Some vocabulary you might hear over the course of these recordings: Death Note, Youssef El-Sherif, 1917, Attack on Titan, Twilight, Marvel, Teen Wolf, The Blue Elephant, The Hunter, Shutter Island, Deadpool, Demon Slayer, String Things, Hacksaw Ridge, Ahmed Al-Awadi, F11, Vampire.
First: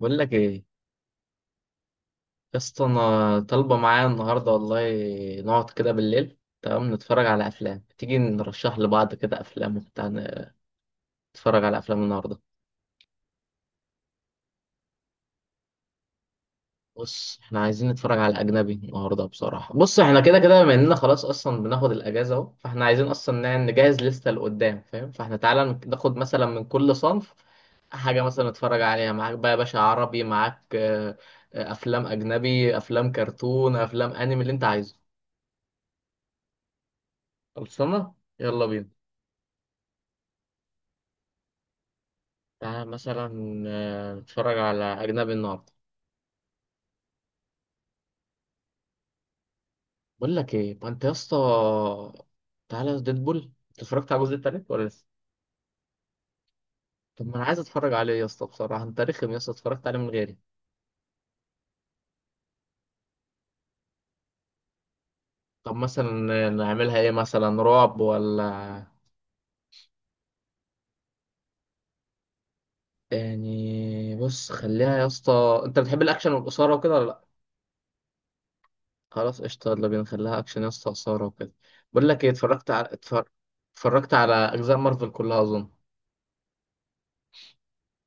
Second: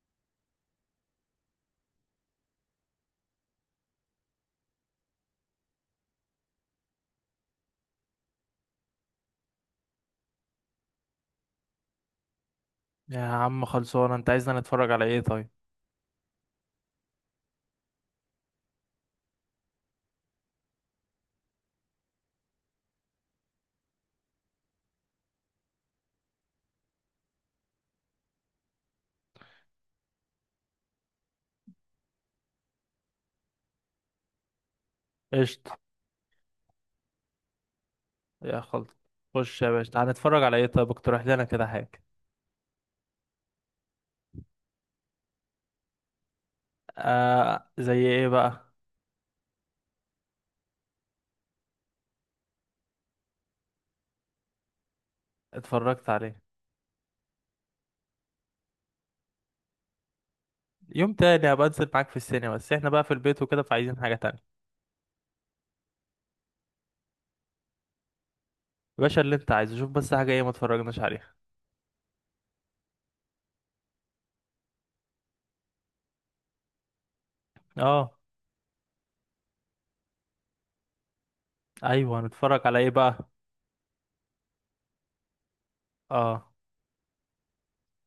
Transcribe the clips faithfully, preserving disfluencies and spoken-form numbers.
بقول لك ايه يا اسطى، انا طالبه معايا النهارده والله. نقعد كده بالليل، تمام؟ نتفرج على افلام، تيجي نرشح لبعض كده افلام وبتاع، نتفرج على افلام النهارده. يا عم خلصونا، انت عايزنا نتفرج على ايه طيب؟ بص، احنا عايزين نتفرج على اجنبي النهارده بصراحه. بص، احنا كده كده بما اننا خلاص اصلا بناخد الاجازه اهو، فاحنا عايزين اصلا نع- نجهز لسته لقدام، فاهم؟ فاحنا تعالى ناخد مثلا من كل صنف حاجه مثلا نتفرج عليها. معاك بقى يا باشا، عربي معاك، آه، آه، افلام اجنبي، افلام كرتون، افلام انمي، اللي انت عايزه. قشطة. خلصانه، يا يلا خلص. بينا. خش يا باشا، تعال نتفرج على ايه طيب؟ اقترح لنا كده حاجة. تعالى مثلا آه، نتفرج على أجنبي النهاردة. آه، زي ايه بقى؟ بقول لك إيه، ما أنت يا اسطى تعالى ديدبول. أنت اتفرجت على الجزء التالت ولا لسه؟ اتفرجت عليه. طب ما أنا عايز أتفرج عليه يا اسطى، بصراحة أنت رخم يا اسطى، اتفرجت عليه من غيري. يوم تاني هبقى انزل معاك في السينما، بس احنا بقى في البيت وكده، فعايزين حاجة تانية. طب مثلا آه، نعملها إيه؟ مثلا رعب ولا؟ يا باشا اللي انت عايزه، شوف بس حاجة ايه ما اتفرجناش عليها. يعني بص، خليها يا اسطى، أنت بتحب الأكشن والإثارة وكده ولا لأ؟ اه، خلاص قشطة، يلا بينا نخليها أكشن يا اسطى، إثارة وكده. بقول ايوه، لك إيه، نتفرج اتفرجت على على ايه اتفر- بقى؟ اتفرجت على أجزاء مارفل كلها أظن. اه،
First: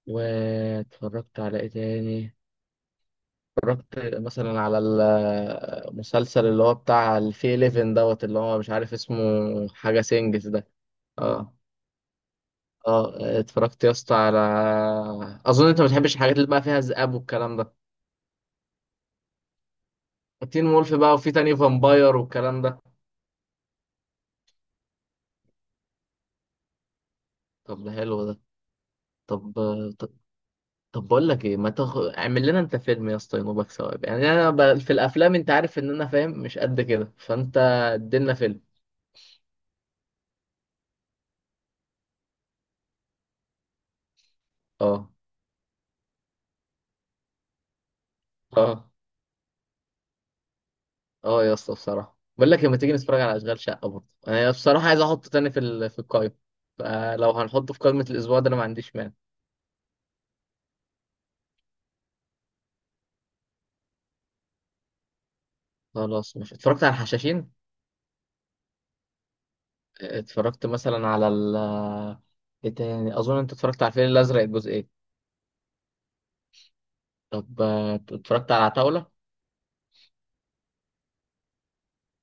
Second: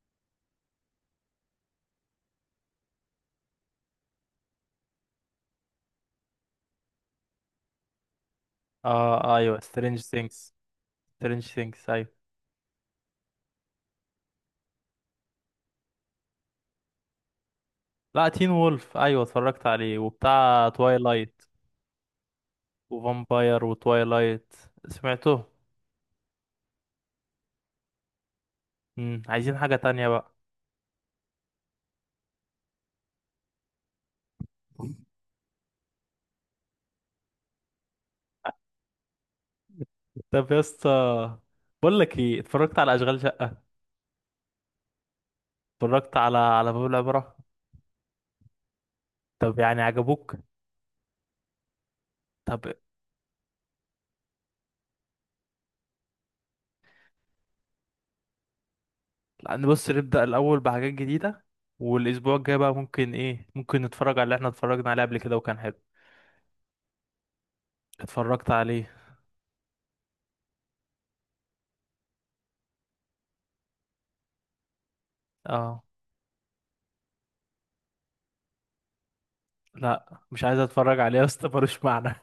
واتفرجت على إيه تاني؟ اتفرجت مثلا على المسلسل اللي هو بتاع الفي أحد عشر دوت، اللي هو مش عارف اسمه. اه، ايوه، سترينج حاجة سينجز ثينجز. ده. سترينج اه. ثينجز، ايوه. اه. اتفرجت يا اسطى على، اظن انت ما بتحبش الحاجات اللي بقى فيها ذئاب والكلام ده. لا، تين وولف، ايوه، اتفرجت عليه، تين وبتاع وولف بقى، وفي توايلايت. تاني فامباير والكلام ده. وفامباير وتوايلايت. سمعته. طب ده حلو ده. امم طب عايزين حاجة تانية طب, بقى. طب بقول لك ايه، ما تخ... اعمل لنا انت فيلم يا اسطى ينوبك ثواب. يعني انا ب... في الافلام انت عارف ان انا فاهم مش قد كده، فانت ادينا فيلم. طب يا اسطى، بقول لك ايه، اتفرجت على اشغال شقة؟ اه. اتفرجت على على باب العبرة؟ اه. طب يعني عجبوك؟ اه يا اسطى بصراحه بقول طب لك، لما تيجي نتفرج على اشغال شقه، برضه انا بصراحه عايز احطه تاني في ال... في القائمه. فلو هنحطه في قائمه الاسبوع ده انا ما عنديش مانع. نبص نبدأ الاول بحاجات جديدة. والاسبوع الجاي بقى ممكن ايه، ممكن نتفرج على اللي احنا اتفرجنا عليه قبل كده وكان حلو. خلاص، مش اتفرجت على الحشاشين. اتفرجت عليه. اتفرجت مثلا على ال، ايه تاني؟ اظن انت اتفرجت على الفيل الازرق الجزئين. اه، طب آه، اتفرجت على عتاوله. لا، مش عايز اتفرج عليه يا اسطى، ملوش معنى.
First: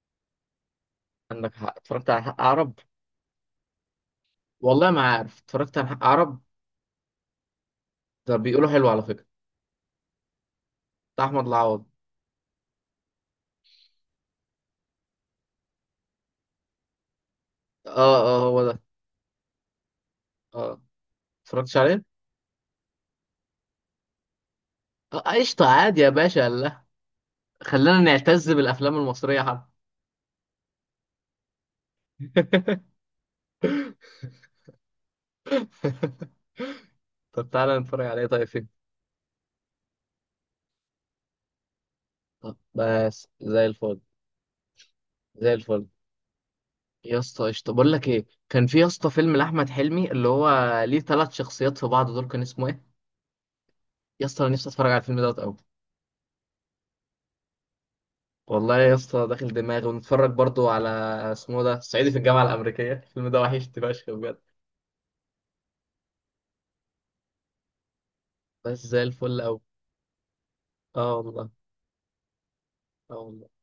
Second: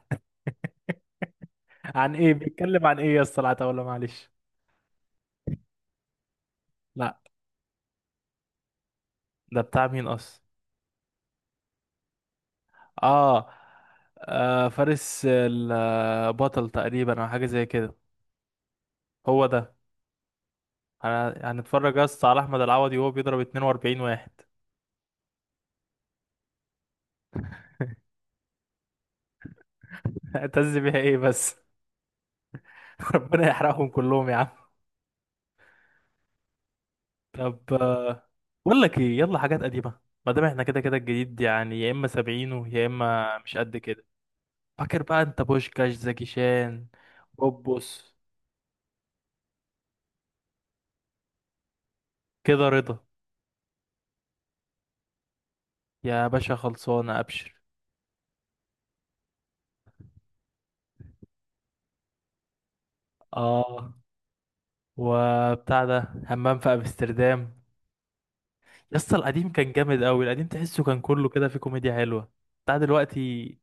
عندك حق. اتفرجت عن على ايه حق عرب. بيتكلم، عن ايه يا اسطى؟ لا، ولا معلش. والله ما عارف، اتفرجت على حق عرب. لا. ده بيقولوا حلو على فكره. ده بتاع مين اصلا؟ بتاع احمد العوضي. اه. آه، فارس البطل تقريبا او حاجة زي كده. اه. اه هو ده. هو ده. اه انا اتفرجتش هنتفرج عليه. بس على احمد العوضي وهو بيضرب اتنين واربعين واحد. آه، قشطه عادي يا باشا، لا. خلينا نعتز بالافلام المصريه حب. هتز بيها ايه بس؟ ربنا يحرقهم كلهم يا عم. طب طب. تعالى نتفرج عليه آه، طيب، بقول فين؟ لك ايه، يلا حاجات قديمه. ما دام احنا كده كده الجديد يعني يا اما طب سبعينه يا بس اما مش زي قد الفل. كده. فاكر بقى انت زي الفل بوشكاش زكي شان؟ يا اسطى قشطة. بقول لك بوبوس. ايه، كان في يا اسطى فيلم لأحمد حلمي اللي هو ليه ثلاث شخصيات في بعض دول، كان اسمه كده ايه؟ رضا. يا اسطى انا نفسي اتفرج على الفيلم دوت قوي. يا باشا خلصانه، ابشر. والله يا اسطى داخل دماغي، ونتفرج برضو على، اسمه ده صعيدي في الجامعة الأمريكية. الفيلم ده وحشتني اه، فشخ بجد. وبتاع ده همام في امستردام. بس زي يسطا الفل القديم قوي. كان جامد قوي، القديم تحسه كان اه كله كده والله. في كوميديا حلوه. بتاع اه والله. دلوقتي.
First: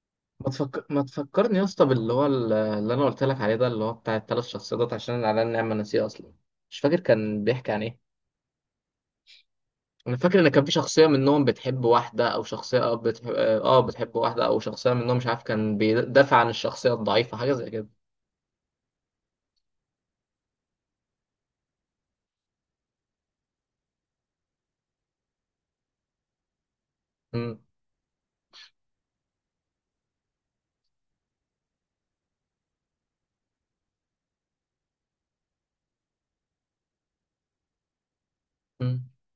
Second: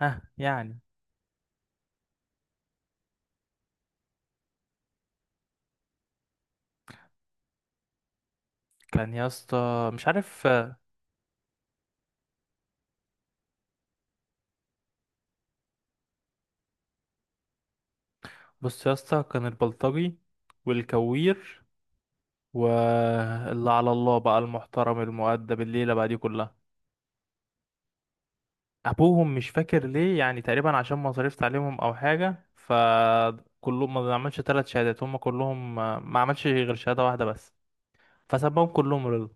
ها ما يعني. تفكر، ما تفكرني يا اسطى باللي هو ال- اللي انا قلت لك عليه ده، اللي هو بتاع الثلاث شخصيات، عشان انا على النعمه ناسيه اصلا. مش فاكر كان بيحكي عن ايه. كان يا اسطى مش انا فاكر عارف. ان كان في شخصيه منهم بتحب واحده، او شخصيه اه بتحب اه آه، بتحب واحده، او شخصيه منهم مش عارف، كان بيدافع عن الشخصيه الضعيفه حاجه زي كده. بص يا اسطى، كان البلطجي، والكوير، واللي على الله بقى المحترم المؤدب، الليلة بقى دي كلها. امم. أبوهم مش فاكر ليه، يعني تقريبا عشان مصاريف تعليمهم أو حاجة، فكلهم ما عملش ثلاث شهادات، هم كلهم ما عملش غير شهادة واحدة بس. فسبهم كلهم امم. رضا.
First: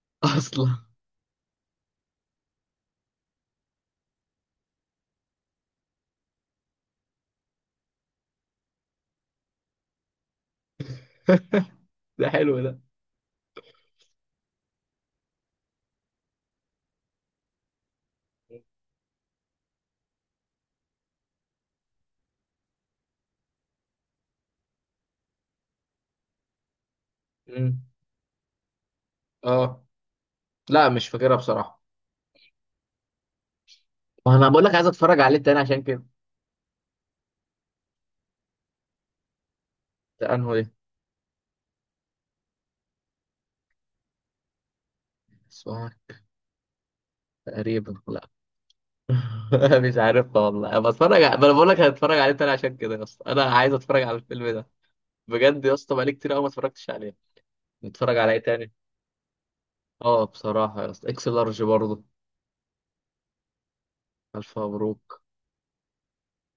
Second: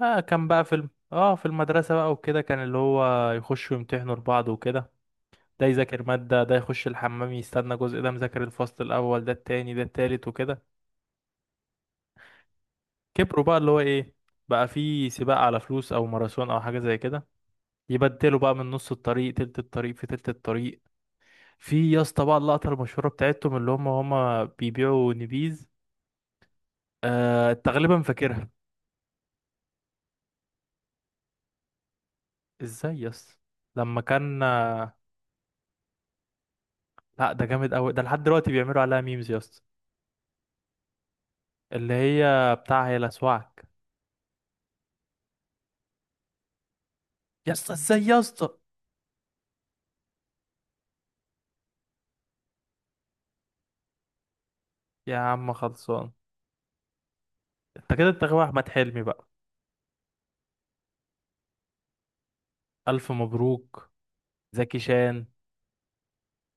آه، كان بقى اصلا. في الم... اه في المدرسة بقى وكده، كان اللي هو يخشوا يمتحنوا لبعض وكده. ده يذاكر مادة، ده يخش الحمام يستنى جزء، ده مذاكر الفصل الأول، ده التاني، ده التالت وكده. ده حلو ده. كبروا بقى اللي هو ايه، بقى في سباق على فلوس او ماراثون او حاجه زي كده. يبدلوا بقى من نص الطريق، تلت الطريق، في تلت الطريق. في يا اسطى بقى اللقطه المشهوره بتاعتهم، اللي هم هم بيبيعوا نبيذ. آه امم. تقريبا فاكرها. اه. لا مش فاكرها بصراحه. ازاي يا اسطى؟ لما كان وانا بقول لك عايز آه، اتفرج عليه تاني عشان كده. لا، ده جامد قوي، ده لحد دلوقتي بيعملوا عليها ميمز يا اسطى. ده انهو ده؟ اللي هي بتاع هي لسواك. اسمها، يا اسطى تقريبا ازاي يا لا. اسطى؟ مش عارف والله. انا بتفرج ع- ما انا بقول لك، هتفرج عليه تاني عشان كده يا اسطى، انا عايز اتفرج على الفيلم ده. يا عم بجد يا اسطى، خلصان. بقالي كتير قوي ما اتفرجتش عليه. انت كده نتفرج انت على ايه غاوي احمد تاني؟ حلمي بقى. اه بصراحه يا اسطى اكس لارج برضه. الف مبروك. الف زكي مبروك. شان.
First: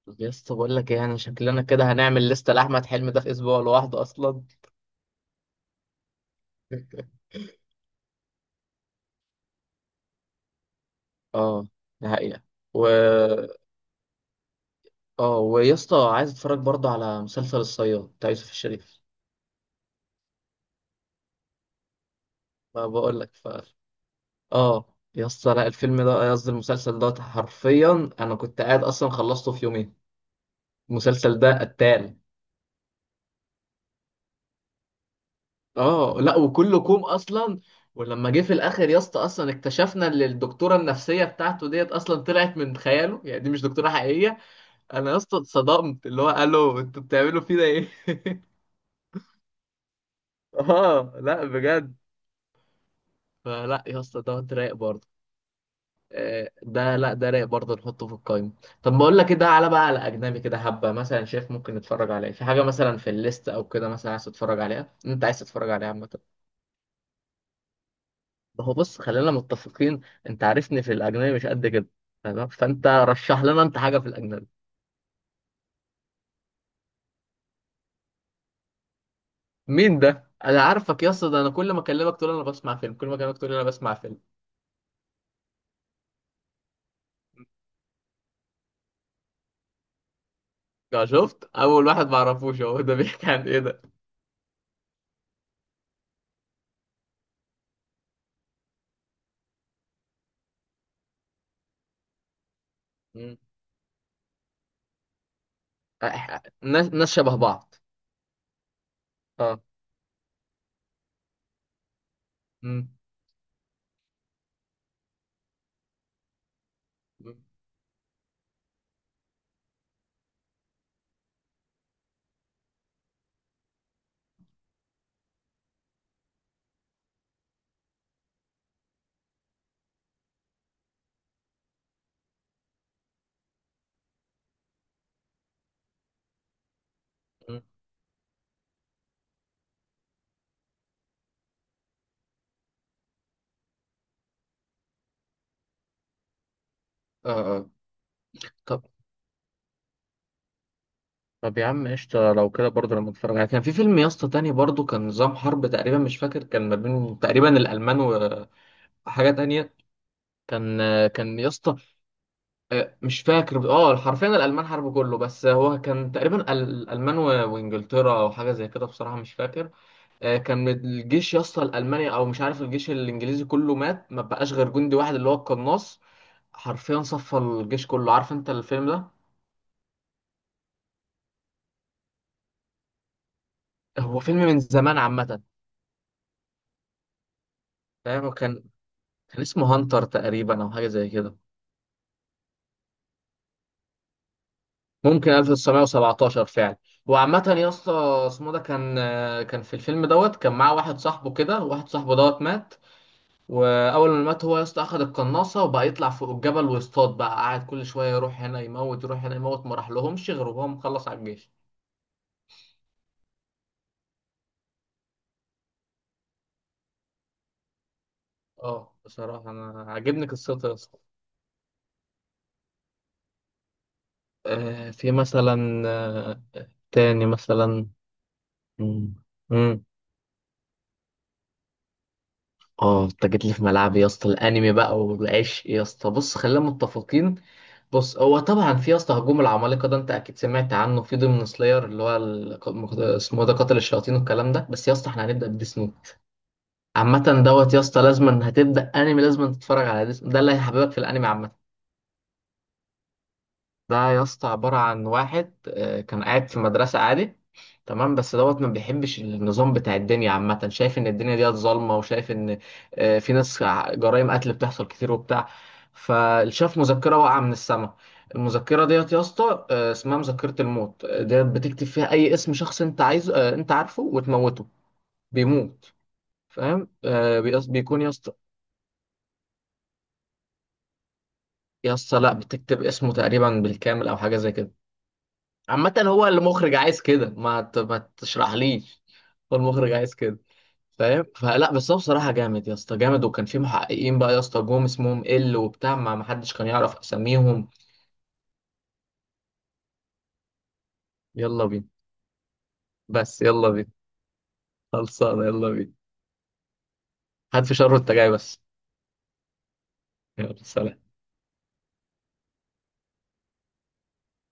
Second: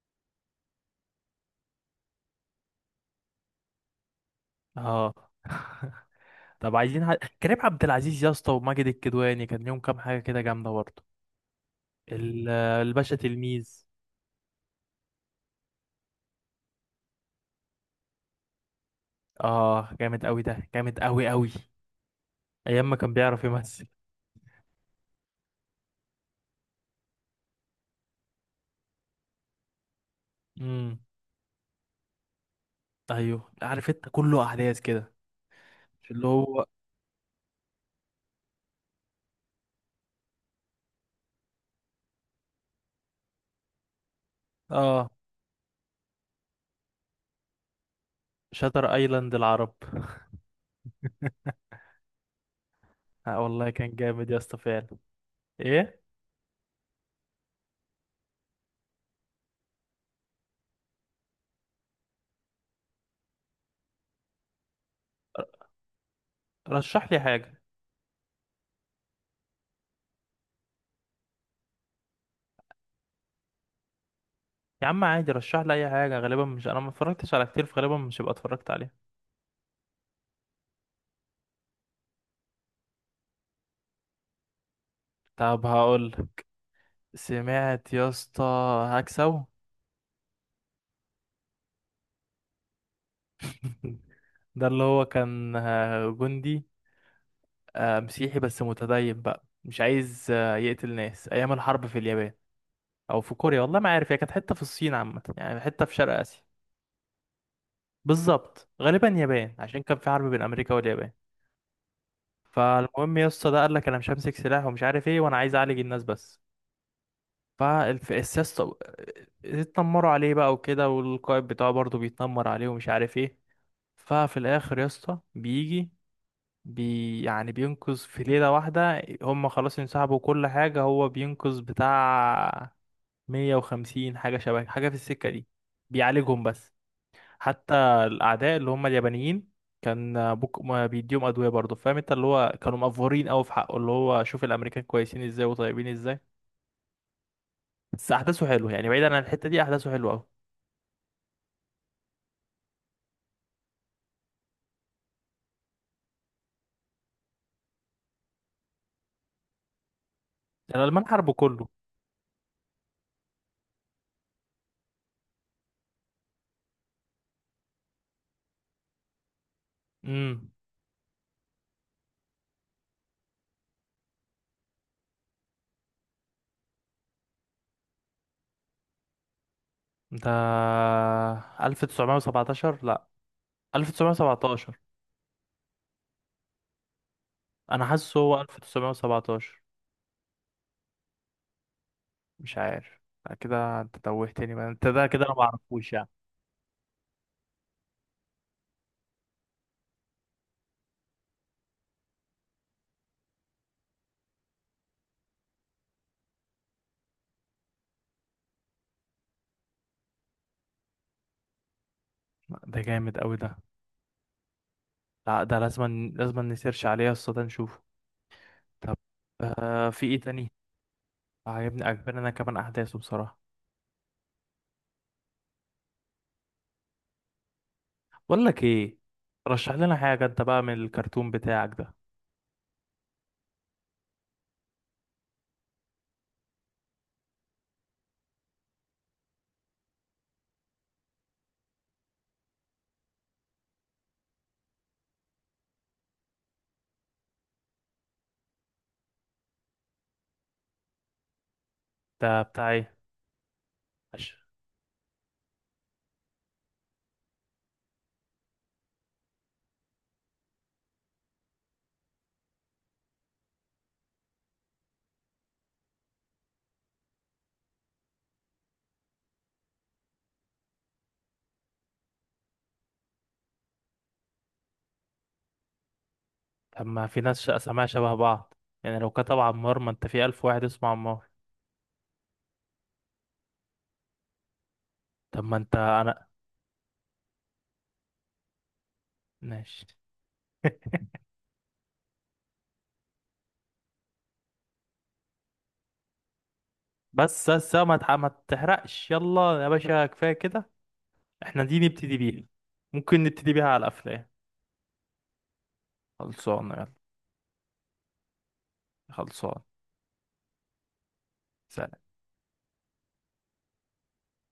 طب يا اسطى بقول لك ايه، انا شكلنا كده هنعمل لسته لاحمد حلمي ده في اسبوع لوحده اصلا. اه. طب عايزين ح... كريم عبد العزيز يا اسطى وماجد الكدواني، كان ليهم كام حاجه كده جامده برضه. اه. ده حقيقه. ال- و، الباشا تلميذ. اه، ويا اسطى عايز اتفرج برضه على مسلسل الصياد بتاع يوسف الشريف. اه، جامد قوي ده، جامد قوي قوي. ما ايام ما كان بقول لك. بيعرف يمثل. اه يا اسطى لا الفيلم ده قصدي المسلسل ده، حرفيا انا كنت قاعد اصلا خلصته في يومين. امم. المسلسل ده قتال. ايوه عارف، انت كله احداث كده. مش اه اللي لا هو. وكله كوم اصلا. ولما جه في الاخر يا اسطى اصلا اكتشفنا ان الدكتوره النفسيه بتاعته ديت اصلا طلعت من خياله، يعني دي مش دكتوره حقيقيه. اه، انا يا اسطى اتصدمت اللي هو الو انتوا بتعملوا فينا ايه. شاتر ايلاند العرب. اه لا بجد. آه والله، فلا كان يا اسطى جامد يا ده اسطى رايق فعلا. برضه. ايه؟ آه، ده لا ده رايق برضه، نحطه في القايمة. طب بقول لك كده على بقى، على أجنبي كده، حبة مثلا شايف ممكن نتفرج عليه، في حاجة مثلا في الليست أو كده مثلا عايز تتفرج عليها، أنت عايز تتفرج عليها عامة. رشح لي حاجه. ما هو بص خلينا متفقين، أنت عارفني في الأجنبي مش قد كده، تمام؟ فأنت رشح لنا أنت حاجة في الأجنبي. يا عم عادي، رشح لي اي حاجه، غالبا مش، انا ما اتفرجتش على كتير، فغالبا مش هبقى اتفرجت عليها. مين ده؟ أنا عارفك يا اسطى، ده أنا كل ما أكلمك تقول أنا بسمع فيلم، كل ما أكلمك تقول أنا بسمع فيلم. طب هقول. سمعت يا اسطى هكسو؟ ده شفت أول واحد ما أعرفوش هو، ده بيحكي عن إيه ده؟ ده اللي هو كان آه، جندي آه، مسيحي بس متدين بقى، مش عايز آه، يقتل ناس ايام الحرب في اليابان، او في مم. كوريا، والله ما عارف، هي كانت حته في الصين عامه، يعني حته في شرق أح- اسيا. ناس ناس شبه بعض. بالظبط غالبا يابان، أه. عشان كان في حرب بين امريكا واليابان. مم. فالمهم يا اسطى، ده قال لك انا مش همسك سلاح ومش عارف ايه، وانا عايز اعالج الناس بس. مم. فالسياسة اتنمروا عليه بقى وكده، والقائد بتاعه برضه بيتنمر عليه ومش عارف ايه. ففي الاخر يا اسطى بيجي بي يعني بينقذ في ليلة واحدة. هم خلاص انسحبوا كل حاجة، هو بينقذ بتاع مية وخمسين حاجة شبه حاجة في السكة دي. بيعالجهم بس. مم. حتى الأعداء اللي هم اليابانيين، كان بوك ما بيديهم أدوية برضه، فاهم انت، اللي هو كانوا مأفورين أوي في حقه، اللي هو شوف الأمريكان كويسين ازاي وطيبين ازاي. اه. آه. بس أحداثه حلوة، طب، يعني بعيدا عن الحتة دي أحداثه حلوة أوي. طب يا عم قشطة، لو كده برضه لما اتفرج عليه، كان في فيلم يا اسطى تاني برضه، كان نظام حرب تقريبا، مش فاكر، كان ما بين تقريبا الألمان و- وحاجة تانية. كان يعني الألمان حاربوا كان يا كله. اسطى آه، مش فاكر، اه حرفيا الألمان حرب كله، بس هو كان تقريبا ال- الألمان و- وإنجلترا أو حاجة زي كده بصراحة مش فاكر. آه، امم. كان الجيش يا اسطى الألماني، أو مش عارف الجيش الإنجليزي، كله مات، ما بقاش غير جندي واحد اللي هو القناص. حرفيا صفى الجيش كله. عارف أنت الفيلم ده؟ ده ألف وتسعمية وسبعتاشر؟ لا. هو فيلم من ألف وتسعمية وسبعتاشر. زمان عامة. انا حاسس فاهم هو كان، كان ألف وتسعمية وسبعتاشر. اسمه هانتر تقريبا او حاجه زي كده. مش عارف. لا كده انت توهتني بقى، انت ده كده ممكن انا ما اعرفوش يعني. ألف وتسعمية وسبعتاشر فعلا. وعامة يا اسطى اسمه ده كان، كان في الفيلم دوت كان معاه واحد صاحبه كده، واحد صاحبه دوت مات. واول ما مات هو يا اسطى اخد القناصه وبقى يطلع فوق الجبل ويصطاد بقى، قاعد كل شويه يروح هنا يموت، يروح هنا يموت، ما راح لهمش غير وهو مخلص على الجيش. ده جامد قوي ده. لا ده لازم لازم نسيرش عليه يا اسطى، ده نشوفه. اه طب. بصراحه انا آه في ايه عاجبني تاني؟ قصته يا اسطى. عجبني، عجبني انا كمان احداثه بصراحة. آه في مثلا آه، تاني مثلا. بقول لك ايه، مم. رشح مم. لنا حاجة انت بقى من الكرتون بتاعك ده. اه انت جيت لي في ملعبي يا اسطى، الانمي بقى والعشق يا اسطى، بص خلينا متفقين. بص هو طبعا في يا اسطى هجوم العمالقه ده انت اكيد سمعت عنه، في ضمن سلاير اللي هو ال- مخ- اسمه إيه ده، قاتل الشياطين والكلام ده، بس يا اسطى احنا هنبدا بديس نوت. عامه دوت يا اسطى لازما هتبدا انمي لازما تتفرج على ديس ده اللي هيحببك في الانمي عامه. ده بتاع ايه؟ ده يا عش- اسطى عبارة عن واحد آه، كان قاعد في مدرسة عادي. تمام بس دوت ما بيحبش النظام بتاع الدنيا عامة، شايف إن الدنيا ديت ظالمة، وشايف إن آه، في ناس ع- جرائم قتل بتحصل كتير وبتاع. فشاف مذكرة واقعة من السماء. المذكرة ديت يا اسطى آه، اسمها مذكرة الموت. آه، ديت بتكتب فيها أي اسم شخص أنت عايزه، آه، أنت عارفه، وتموته. بيموت. طب فاهم؟ ما في آه، ناس ش- بيقص- اساميها بيكون يا شبه اسطى. بعض، يعني لو كتب عمار، ما انت في الف واحد اسمه عمار. يا اسطى لا بتكتب اسمه تقريبا بالكامل أو حاجة زي كده. طب ما انت عامة انا. هو المخرج عايز كده، ما ت- ما تشرحليش. هو ماشي. المخرج عايز كده. فاهم؟ فلا بس هو بصراحة جامد يا اسطى، جامد. وكان في محققين بقى يا اسطى جم اسمهم ال وبتاع، ما ما حدش كان يعرف بس اساميهم. بس، ما تح- ما تحرقش، يلا يا باشا كفايه كده. احنا يلا دي بينا. نبتدي بيها. ممكن بس نبتدي بيها يلا على بينا. الافلام. خلصانة يلا بينا. خلصانه يلا. هات في شر وانت جاي بس. خلصان. يلا سلام.